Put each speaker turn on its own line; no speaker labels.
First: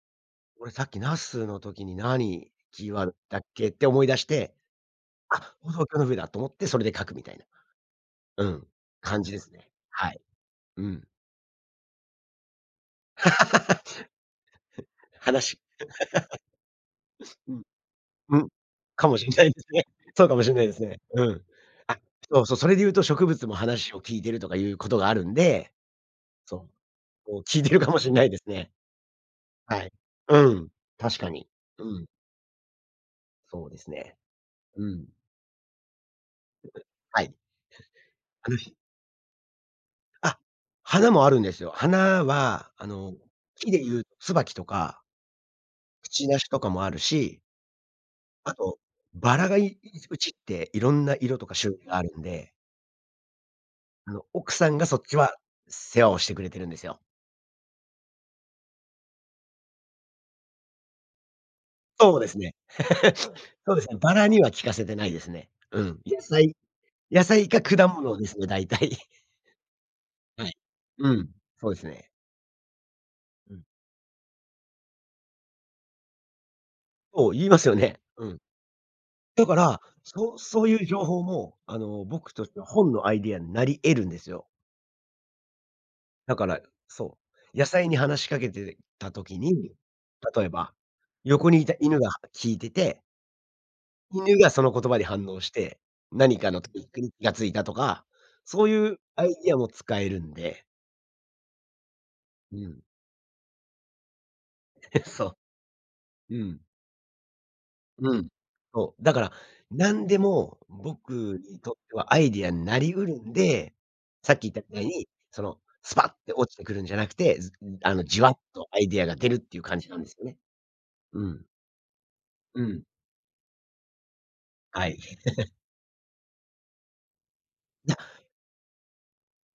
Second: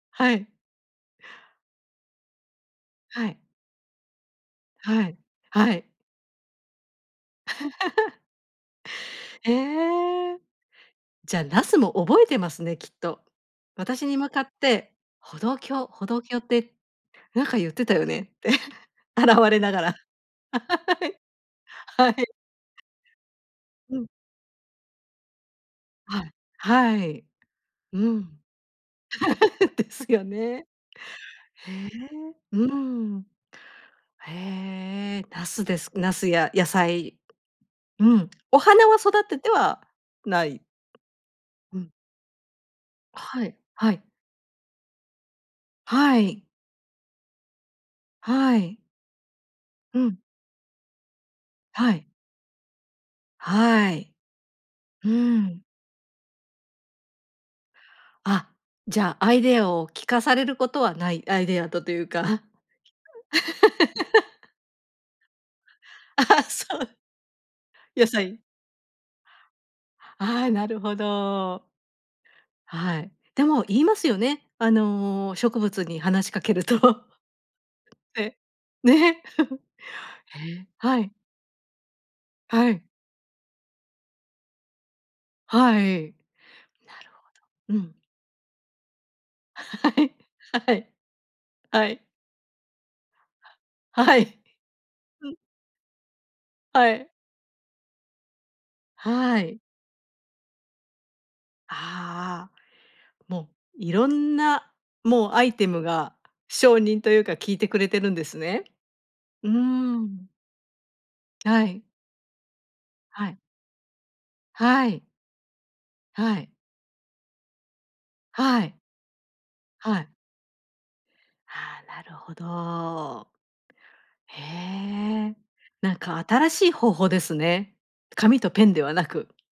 はい。
俺さっき、茄子の時に「何キーワード
は
だ
い。
っけ」って思い出して
はい、
「あ、歩
は
道
い。
橋の上だ」と思って、それで書くみたいな。うん、感じです
え
ね。はい、
え。
うん。
じゃあ、茄子も覚えてますね、きっと。私に向かって 「歩道
話
橋歩道橋」ってなん
う
か
ん。
言ってたよね
う
っ
ん、
て、
かもしん
洗
な
わ
い
れ
です
なが
ね。
ら。
そうかもしんないですね。うん。あ、
はい。
そう、そ、それで言うと、植物も話
う
を
ん。
聞いているとか言う事があるんで
はい、
そう、
はい。
こう聞いているかも
う
しんないで
ん。
すね。は
で
い。
すよ
う
ね。
ん、確かに。
へ
うん。
え、うん。
そうですね。うん。
へえ、茄子です茄子や野菜。
はい。
うん、
う
お
ん。
花は育てては
あ、
ない。
花もあるんですよ。
うん。
花はあの、
はい、
木で
は
言う、
い。
椿とかく
は
ちな
い。
しとかもあるしあ
は
と
い。
薔薇がいい
うん。
家って、色んな色とか種類
は
があ
い。
るんで
は
あ
い。
の、奥さんがそっ
う
ちは
ーん。
世話をしてくれてるんですよ。
あ、じゃあ、アイデアを聞かされることはない、アイデアとと言う
そう
か。
ですね。そうですね、薔薇には 聞かせてないですね。うん。野
あ、
菜
そう。
野菜か、果
野
物です
菜。
ね大体。
あ
は
あ、
い。
なるほ
うん、
ど。
そうですね。
はい、で
う
も
ん。
言いますよね。あの、植物に話しかけると、
お、言いますよね。
え
う
え、
ん。
ね。
だか ら、そう
へ
そう
え、
言う情
はい。
報も、あの、僕としては、
はい。
本のアイディアになり得るんですよ。
はい、
だから、う
なる
そ
ほ
う。野
ど。う
菜
ん。
に話し掛けてた時 に、
はい、
例え
は
ば
い。
横にいた
は
犬
い。
が聞いてて
はい。
犬が、その言葉に反
うん。
応して、何かのとっ
は
く
い。
に気が付いたとか、そういうアイ
は
ディア
い。
も使えるんで。
ああ、
うん。
もう色んな、もう
そ
アイテムが
う。うん。
証人と言うか、聞いてくれてるん
う
で
ん、
すね。
そう。だから
うー
何で
ん。
も、僕に
は
とっ
い。
てはアイディアになり得る
は
ん
い。
で、さっき言ったみたい
はい。
に、そのスパッ
は
と
い。
落ちてくるんじゃなくて、ずあのじわっ
は
と
い。
アイディアが出るっていう感じ
は
なんで
い。
すよね。うん。
ああ、なるほ
うん。
ど。へ
はい。
え、なんか新しい方法ですね。
なっ
紙とペンではなく。